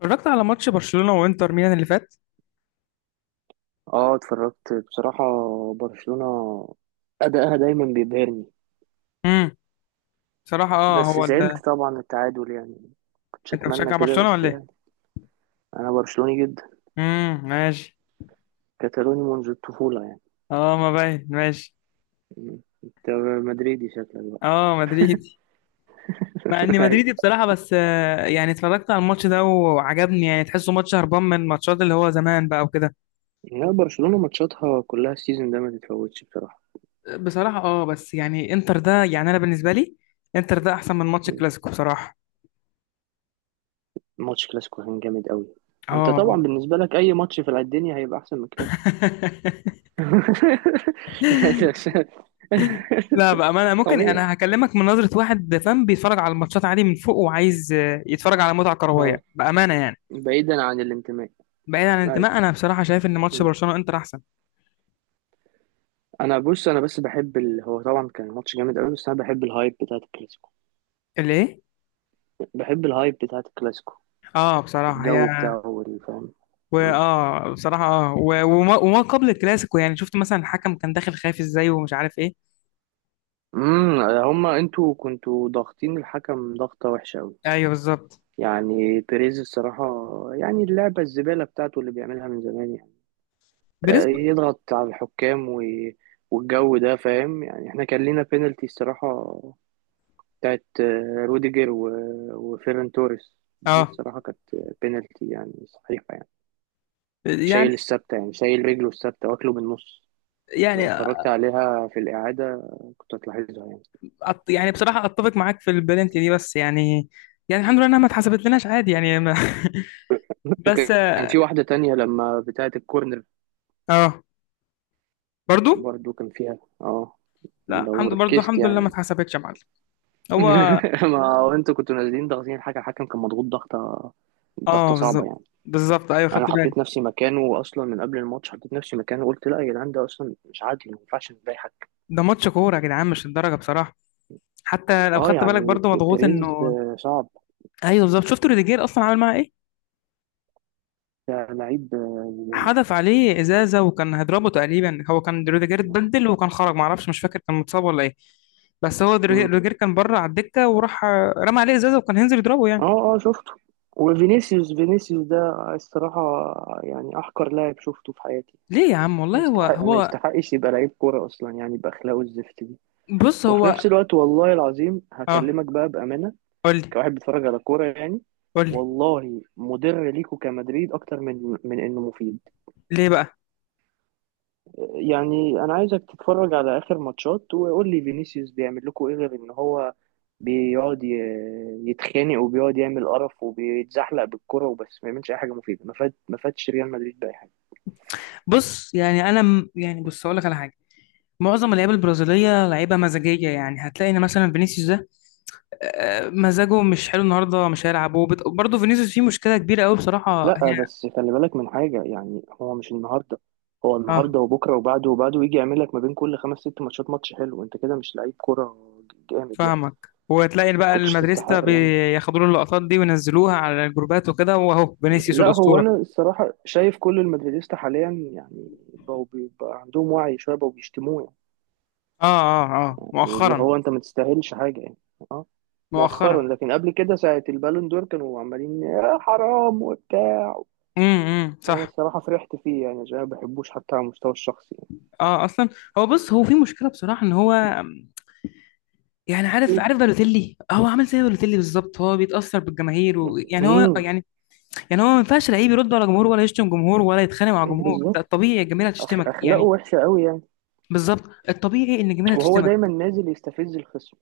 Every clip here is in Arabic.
اتفرجت على ماتش برشلونة وانتر ميلان اللي فات. اه اتفرجت بصراحة. برشلونة أداءها دايما بيبهرني. امم بصراحة بس هو زعلت طبعا التعادل يعني كنتش انت أتمنى بتشجع كده برشلونة بس ولا ايه؟ يعني. أنا برشلوني جدا، ماشي. كتالوني منذ الطفولة يعني. اه، ما باين، ماشي. م. أنت مدريدي شكلك بقى؟ اه، مدريدي. مع اني مدريدي أيوة. بصراحة، بس يعني اتفرجت على الماتش ده وعجبني، يعني تحسه ماتش هربان من الماتشات اللي هو زمان بقى وكده. لا برشلونة ماتشاتها كلها السيزون ده ما تتفوتش بصراحة. بصراحة اه، بس يعني انتر ده، يعني انا بالنسبة لي انتر ده احسن من ماتش م. الكلاسيكو بصراحة. ماتش كلاسيكو كان جامد قوي. انت طبعا اه. بالنسبة لك اي ماتش في الدنيا هيبقى احسن من كلاسيكو. يعني لا بقى، ما انا ممكن طبيعي. انا هكلمك من نظرة واحد فاهم، بيتفرج على الماتشات عادي من فوق وعايز يتفرج على متعة اه، كروية بأمانة يعني. بعيدا عن الانتماء. بعيد عن الانتماء، ايوه. انا بصراحة شايف ان ماتش برشلونة انتر احسن. انا بص انا بس بحب هو طبعا كان ماتش جامد قوي بس انا بحب الهايب بتاعت الكلاسيكو. اللي ايه؟ بحب الهايب بتاعت الكلاسيكو. اه، بصراحة هي. الجو بتاعه والفهم. واه، بصراحة اه، وما قبل الكلاسيكو، يعني شفت مثلا الحكم كان داخل خايف ازاي ومش عارف ايه. هما انتوا كنتوا ضاغطين الحكم ضغطة وحشة قوي. ايوه بالظبط. يعني بيريز الصراحة، يعني اللعبة الزبالة بتاعته اللي بيعملها من زمان يعني بنسبة. يضغط على الحكام والجو ده، فاهم؟ يعني احنا كان لينا بينالتي الصراحة بتاعت روديجر وفيران توريس، دي اه الصراحة كانت بينالتي يعني صحيحة يعني. يعني، شايل الثابتة يعني شايل رجله الثابتة واكله بالنص. لو يعني اتفرجت عليها في الإعادة كنت هتلاحظها يعني. يعني بصراحة اتفق معاك في البلنتي دي، بس يعني، يعني الحمد لله انها ما اتحسبت لناش، عادي يعني، بس. وكان في واحدة تانية لما بتاعة الكورنر اه، برضو. برضو كان فيها لا لو الحمد، برضه ركزت الحمد لله ما يعني. اتحسبتش يا معلم. هو. ما هو انتوا كنتوا نازلين ضاغطين حاجة. الحكم كان مضغوط ضغطة، ضغطة اه صعبة بالظبط. يعني. بالظبط، ايوه أنا خدت بالي. حطيت نفسي مكانه أصلا من قبل الماتش، حطيت نفسي مكانه، قلت لا يا جدعان ده أصلا مش عادي، ما ينفعش نضايق حكم. ده ماتش كوره يا جدعان، مش الدرجه بصراحه. حتى لو اه خدت بالك يعني برضه، مضغوط بيريز انه. صعب. ايوه بالظبط. شفت روديجير اصلا عامل معاه ايه؟ ده لعيب حدف عليه ازازه وكان هيضربه تقريبا. هو كان روديجير زبالة. اتبدل وكان خرج، ما اعرفش مش فاكر كان متصاب ولا ايه. بس هو روديجير كان بره على الدكه وراح رمى عليه ازازه وكان هينزل يضربه يعني. اه اه شفته. وفينيسيوس فينيسيوس ده الصراحة يعني أحقر لاعب شفته في حياتي. ليه يا عم والله، هو ما هو يستحقش يبقى لعيب كورة أصلا يعني، بأخلاقه الزفت دي. بص وفي هو. نفس الوقت والله العظيم اه. هكلمك بقى بأمانة قول لي. كواحد بيتفرج على كورة يعني. قول لي. والله مضر ليكوا كمدريد أكتر من إنه مفيد. ليه بقى؟ يعني انا عايزك تتفرج على اخر ماتشات وقول لي فينيسيوس بيعمل لكم ايه غير ان هو بيقعد ي- يتخانق، وبيقعد يعمل قرف وبيتزحلق بالكرة وبس، ما يعملش اي حاجة مفيدة. ما فادش ريال مدريد بأي حاجة. بص يعني انا يعني بص، اقول لك على حاجه. معظم اللعيبه البرازيليه لعيبه مزاجيه، يعني هتلاقي ان مثلا فينيسيوس ده مزاجه مش حلو النهارده مش هيلعب. برضه فينيسيوس فيه مشكله كبيره قوي بصراحه لا هي. بس خلي بالك من حاجة، يعني هو مش النهاردة، هو اه النهاردة وبكرة وبعده وبعده، ويجي يعمل لك ما بين كل 5 6 ماتشات ماتش حلو. انت كده مش لعيب كرة جامد يعني. فاهمك. وتلاقي ما بقى كنتش المدريستا تستحق يعني. بياخدوا له اللقطات دي وينزلوها على الجروبات وكده، واهو فينيسيوس لا هو الاسطوره. انا الصراحه شايف كل المدريديستا حاليا يعني بقوا بيبقى عندهم وعي شويه بقوا بيشتموه يعني. اه يعني اللي مؤخرا. هو انت ما تستاهلش حاجه يعني. اه، مؤخرا مؤخرا. لكن قبل كده ساعه البالون دور كانوا عمالين يا حرام وبتاع. امم، انا صح. الصراحه فرحت فيه يعني عشان أنا ما بحبوش حتى على المستوى الشخصي. اه اصلا. هو بص، هو في مشكله بصراحه ان هو، يعني عارف، يعني. بالوتيلي، هو عامل زي بالوتيلي بالظبط. هو بيتاثر بالجماهير، ويعني هو مم. يعني، يعني هو ما ينفعش لعيب يرد على جمهور ولا يشتم جمهور ولا يتخانق مع جمهور. ده بالظبط. الطبيعي الجماهير هتشتمك اخلاقه يعني. وحشه قوي يعني. بالظبط. الطبيعي ان الجماهير وهو هتشتمك. دايما نازل يستفز الخصم.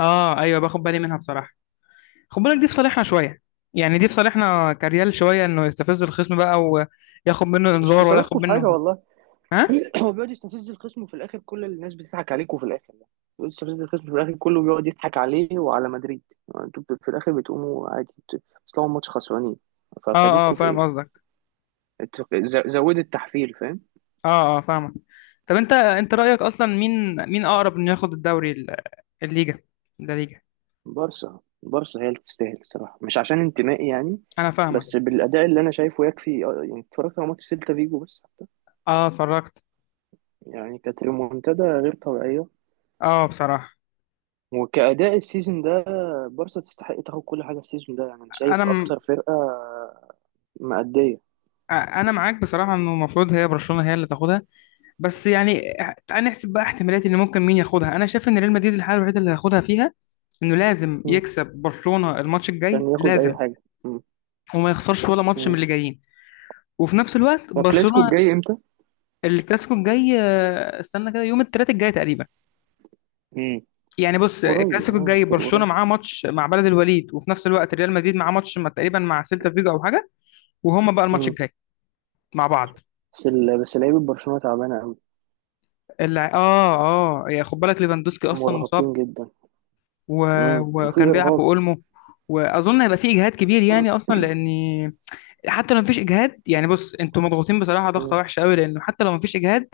اه ايوه، باخد بالي منها بصراحه. خد بالك، دي في صالحنا شويه. يعني دي في صالحنا كريال شويه، انه يستفز الخصم بقى وياخد منه مش في انذار ولا صالحكم ياخد في حاجه، منه. والله. ها. هو بيقعد يستفز الخصم وفي الاخر كل الناس بتضحك عليك، وفي الاخر يعني بيقعد يستفز الخصم في الاخر، كله بيقعد يضحك عليه وعلى مدريد. انتوا في الاخر بتقوموا عادي، بتطلعوا ماتش خسرانين. اه ففادتكم في فاهم ايه؟ قصدك. زودوا التحفيل، فاهم؟ اه اه فاهمك. طب انت، انت رايك اصلا مين، مين اقرب انه ياخد الدوري الليجا؟ ده ليجا. بارسا بارسا هي اللي تستاهل الصراحه، مش عشان انتمائي يعني. انا فاهمك. بس بالاداء اللي انا شايفه يكفي يعني اتفرجت على ماتش سيلتا فيجو بس حتى. اه اتفرجت. يعني كانت ريمونتادا غير طبيعيه. اه بصراحه. وكأداء السيزون ده بارسا تستحق تاخد كل حاجة السيزون ده، يعني أنا شايف انا أكتر فرقة مأدية. انا معاك بصراحه، انه المفروض هي برشلونه هي اللي تاخدها. بس يعني اه، تعال نحسب بقى احتمالات ان ممكن مين ياخدها. انا شايف ان ريال مدريد الحاله الوحيده اللي هياخدها فيها، انه لازم مم. يكسب برشلونه الماتش الجاي عشان ياخد اي لازم، حاجه. مم. وما يخسرش ولا ماتش من مم. اللي جايين. وفي نفس الوقت وكلاسيكو برشلونه، الجاي امتى؟ الكلاسيكو الجاي استنى كده، يوم الثلاث الجاي تقريبا. امم يعني بص، قريب الكلاسيكو يعني، الجاي في برشلونه القريب. معاه ماتش مع بلد الوليد، وفي نفس الوقت ريال مدريد معاه ماتش تقريبا مع سيلتا فيجو او حاجه. وهما بقى الماتش مم. الجاي مع بعض. بس لعيبه برشلونه تعبانه قوي. اه. اه يا خد بالك، ليفاندوسكي اصلا مصاب، مرهقين جدا. و... مم. وفي وكان بيلعب ارهاق. بأولمو، واظن هيبقى في اجهاد كبير يعني اصلا، لان حتى لو مفيش اجهاد، يعني بص انتوا مضغوطين بصراحه ضغطه مم. وحشه قوي، لانه حتى لو مفيش اجهاد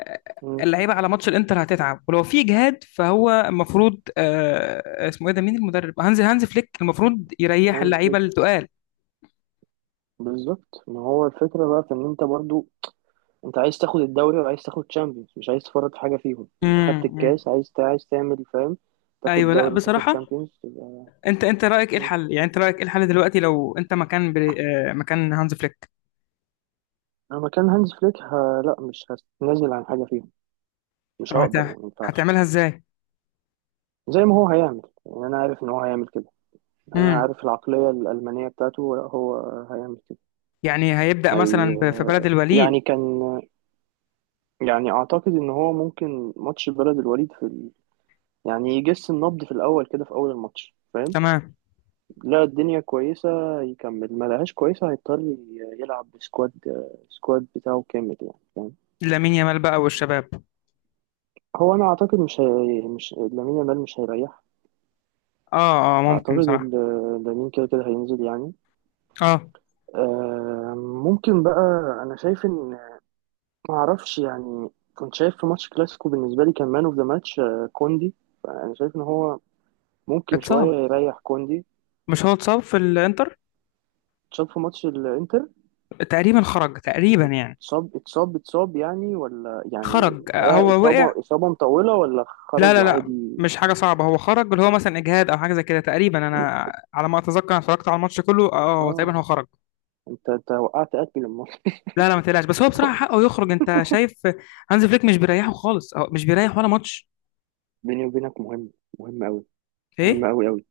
آه، مم. اللعيبه على ماتش الانتر هتتعب. ولو في اجهاد، فهو المفروض اسمه ايه ده، مين المدرب؟ هانز فليك المفروض يريح هانز اللعيبه فليك. التقال. بالظبط، ما هو الفكره بقى في ان انت برضو، انت عايز تاخد الدوري وعايز تاخد تشامبيونز، مش عايز تفرط في حاجه فيهم. انت خدت امم. الكاس، عايز تعمل، فاهم؟ تاخد ايوه لا دوري، تاخد بصراحه. تشامبيونز، تبقى. انت، انت رايك ايه مم. الحل؟ يعني انت رايك ايه الحل دلوقتي لو انت مكان بري... آه، مكان هانز فليك؟ انا مكان هانز فليك لا، مش هنزل عن حاجه فيهم. مش طب هقدر يعني، ما ينفعش. هتعملها ازاي؟ زي ما هو هيعمل، يعني انا عارف ان هو هيعمل كده. انا عارف العقلية الألمانية بتاعته، لا هو هيعمل كده. يعني هيبدأ هي مثلا في بلد الوليد؟ يعني كان يعني اعتقد ان هو ممكن ماتش بلد الوليد في يعني يجس النبض في الاول كده، في اول الماتش، فاهم؟ تمام. لا الدنيا كويسة يكمل، ما لهاش كويسة هيضطر يلعب بسكواد، سكواد بتاعه كامل يعني، فاهم؟ لامين يامال بقى والشباب. هو انا اعتقد مش لامين يامال مش هيريح. اه اه ممكن اعتقد بصراحة. لامين كده كده هينزل يعني. اه، ممكن بقى. انا شايف ان ما اعرفش يعني. كنت شايف في ماتش كلاسيكو بالنسبه لي كان مان اوف ذا ماتش كوندي. فانا شايف ان هو ممكن شويه اتصاب؟ يريح كوندي. مش هو اتصاب في الانتر؟ اتصاب في ماتش الانتر. تقريبا خرج تقريبا يعني. اتصاب اتصاب اتصاب يعني، ولا خرج يعني هو وقع. اصابه اصابه مطوله ولا لا خرج لا لا وعادي؟ مش حاجة صعبة، هو خرج اللي هو مثلا اجهاد او حاجة زي كده تقريبا. انا على ما اتذكر انا اتفرجت على الماتش كله، اه هو تقريبا اه، خرج. انت وقعت قتل الماتش. لا لا ما تقلقش، بس هو بصراحة حقه يخرج. انت شايف هانز فليك مش بيريحه خالص، اه مش بيريح ولا ماتش. بيني وبينك مهم. مهم قوي. مهم ايه؟ قوي قوي.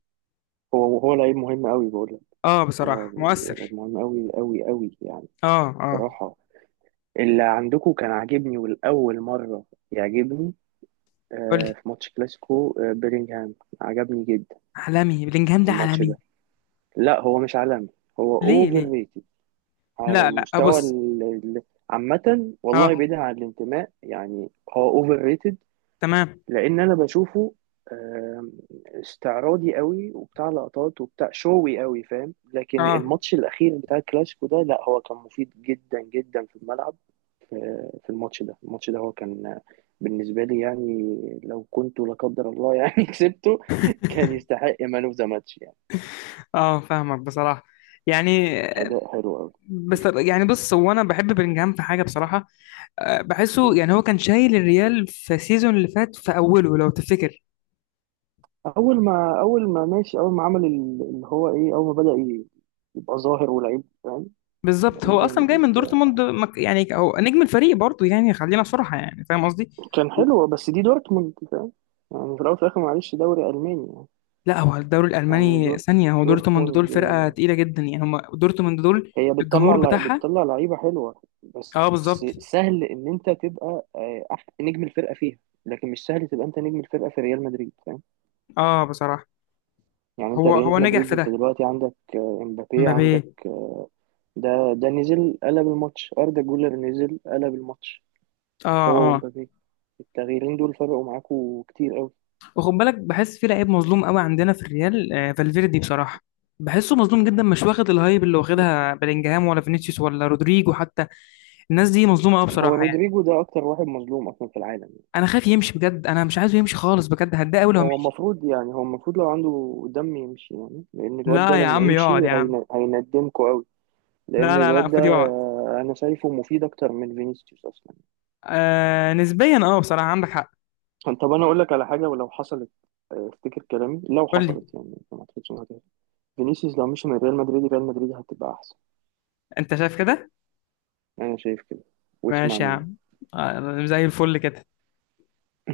هو لعيب مهم قوي بقول لك. اه بصراحة اه، لعيب مؤثر. مهم قوي قوي قوي يعني. اه اه. صراحه اللي عندكم كان عاجبني، والأول مرة يعجبني قول لي. في ماتش كلاسيكو بيلينغهام. عجبني جدا عالمي، بلينجهام في ده الماتش عالمي. ده. لا هو مش عالمي، هو ليه؟ اوفر ليه؟ ريتد. على لا لا المستوى ابص. عامة، والله اه. بعيدا عن الانتماء يعني. هو اوفر ريتد، تمام. لأن أنا بشوفه آه، استعراضي قوي وبتاع لقطات وبتاع شوي قوي، فاهم؟ لكن اه الماتش الأخير بتاع الكلاسيكو ده لا هو كان مفيد جدا جدا في الملعب. في الماتش ده، الماتش ده هو كان بالنسبة لي يعني، لو كنت لا قدر الله يعني كسبته كان يستحق مان اوف ذا ماتش يعني. اه فاهمك بصراحه. يعني أداء حلو أوي. بس يعني بص، هو انا بحب بلينجهام في حاجه بصراحه، بحسه مم. يعني هو كان شايل الريال في السيزون اللي فات في اوله لو تفتكر. أول ما ماشي، أول ما عمل اللي هو إيه، أول ما بدأ يبقى ظاهر ولعيب، فاهم؟ بالظبط. لعيب هو اصلا جامد جاي من وبتاع. دورتموند، يعني هو نجم الفريق برضه يعني، خلينا صراحه يعني، فاهم قصدي. كان حلو بس دي دورتموند، فاهم؟ يعني في الأول وفي الآخر معلش، دوري ألماني يعني. لا هو الدوري يعني الالماني ثانيه. هو دورتموند دول دورتموند فرقه تقيله جدا يعني، هم دورتموند دول. هي الجمهور بتطلع بتاعها. بتطلع لعيبه حلوه بس. اه بالظبط. سهل ان انت تبقى نجم الفرقه فيها. لكن مش سهل تبقى انت نجم الفرقه في ريال مدريد، فاهم؟ اه بصراحه. يعني انت هو ريال نجح مدريد، في انت ده، دلوقتي عندك امبابي، مبابي. عندك ده نزل قلب الماتش، اردا جولر نزل قلب الماتش اه هو اه. ومبابي. التغييرين دول فرقوا معاكوا كتير قوي. وخد بالك، بحس في لعيب مظلوم قوي عندنا في الريال، آه فالفيردي بصراحه. بحسه مظلوم جدا، مش واخد الهايب اللي واخدها بلينجهام ولا فينيسيوس ولا رودريجو حتى. الناس دي مظلومه قوي هو بصراحه يعني. رودريجو ده اكتر واحد مظلوم اصلا في العالم. انا خايف يمشي بجد، انا مش عايزه يمشي خالص بجد، هتضايق قوي لو هو مشي. المفروض يعني، هو المفروض لو عنده دم يمشي يعني، لان الواد ده لا يا لما عم يقعد يمشي يا عم. هيندمكوا قوي. لا لان لا لا الواد ده المفروض يقعد. انا شايفه مفيد اكتر من فينيسيوس اصلا. آه نسبيا، اه بصراحه عندك حق. طب انا اقول لك على حاجه، ولو حصلت افتكر كلامي. لو قول لي. حصلت يعني، ما اعتقدش انها هتحصل. فينيسيوس لو مشي من ريال مدريد، ريال مدريد هتبقى احسن. انت شايف كده؟ انا شايف كده، واسمع ماشي يا مني. عم. آه زي الفل كده.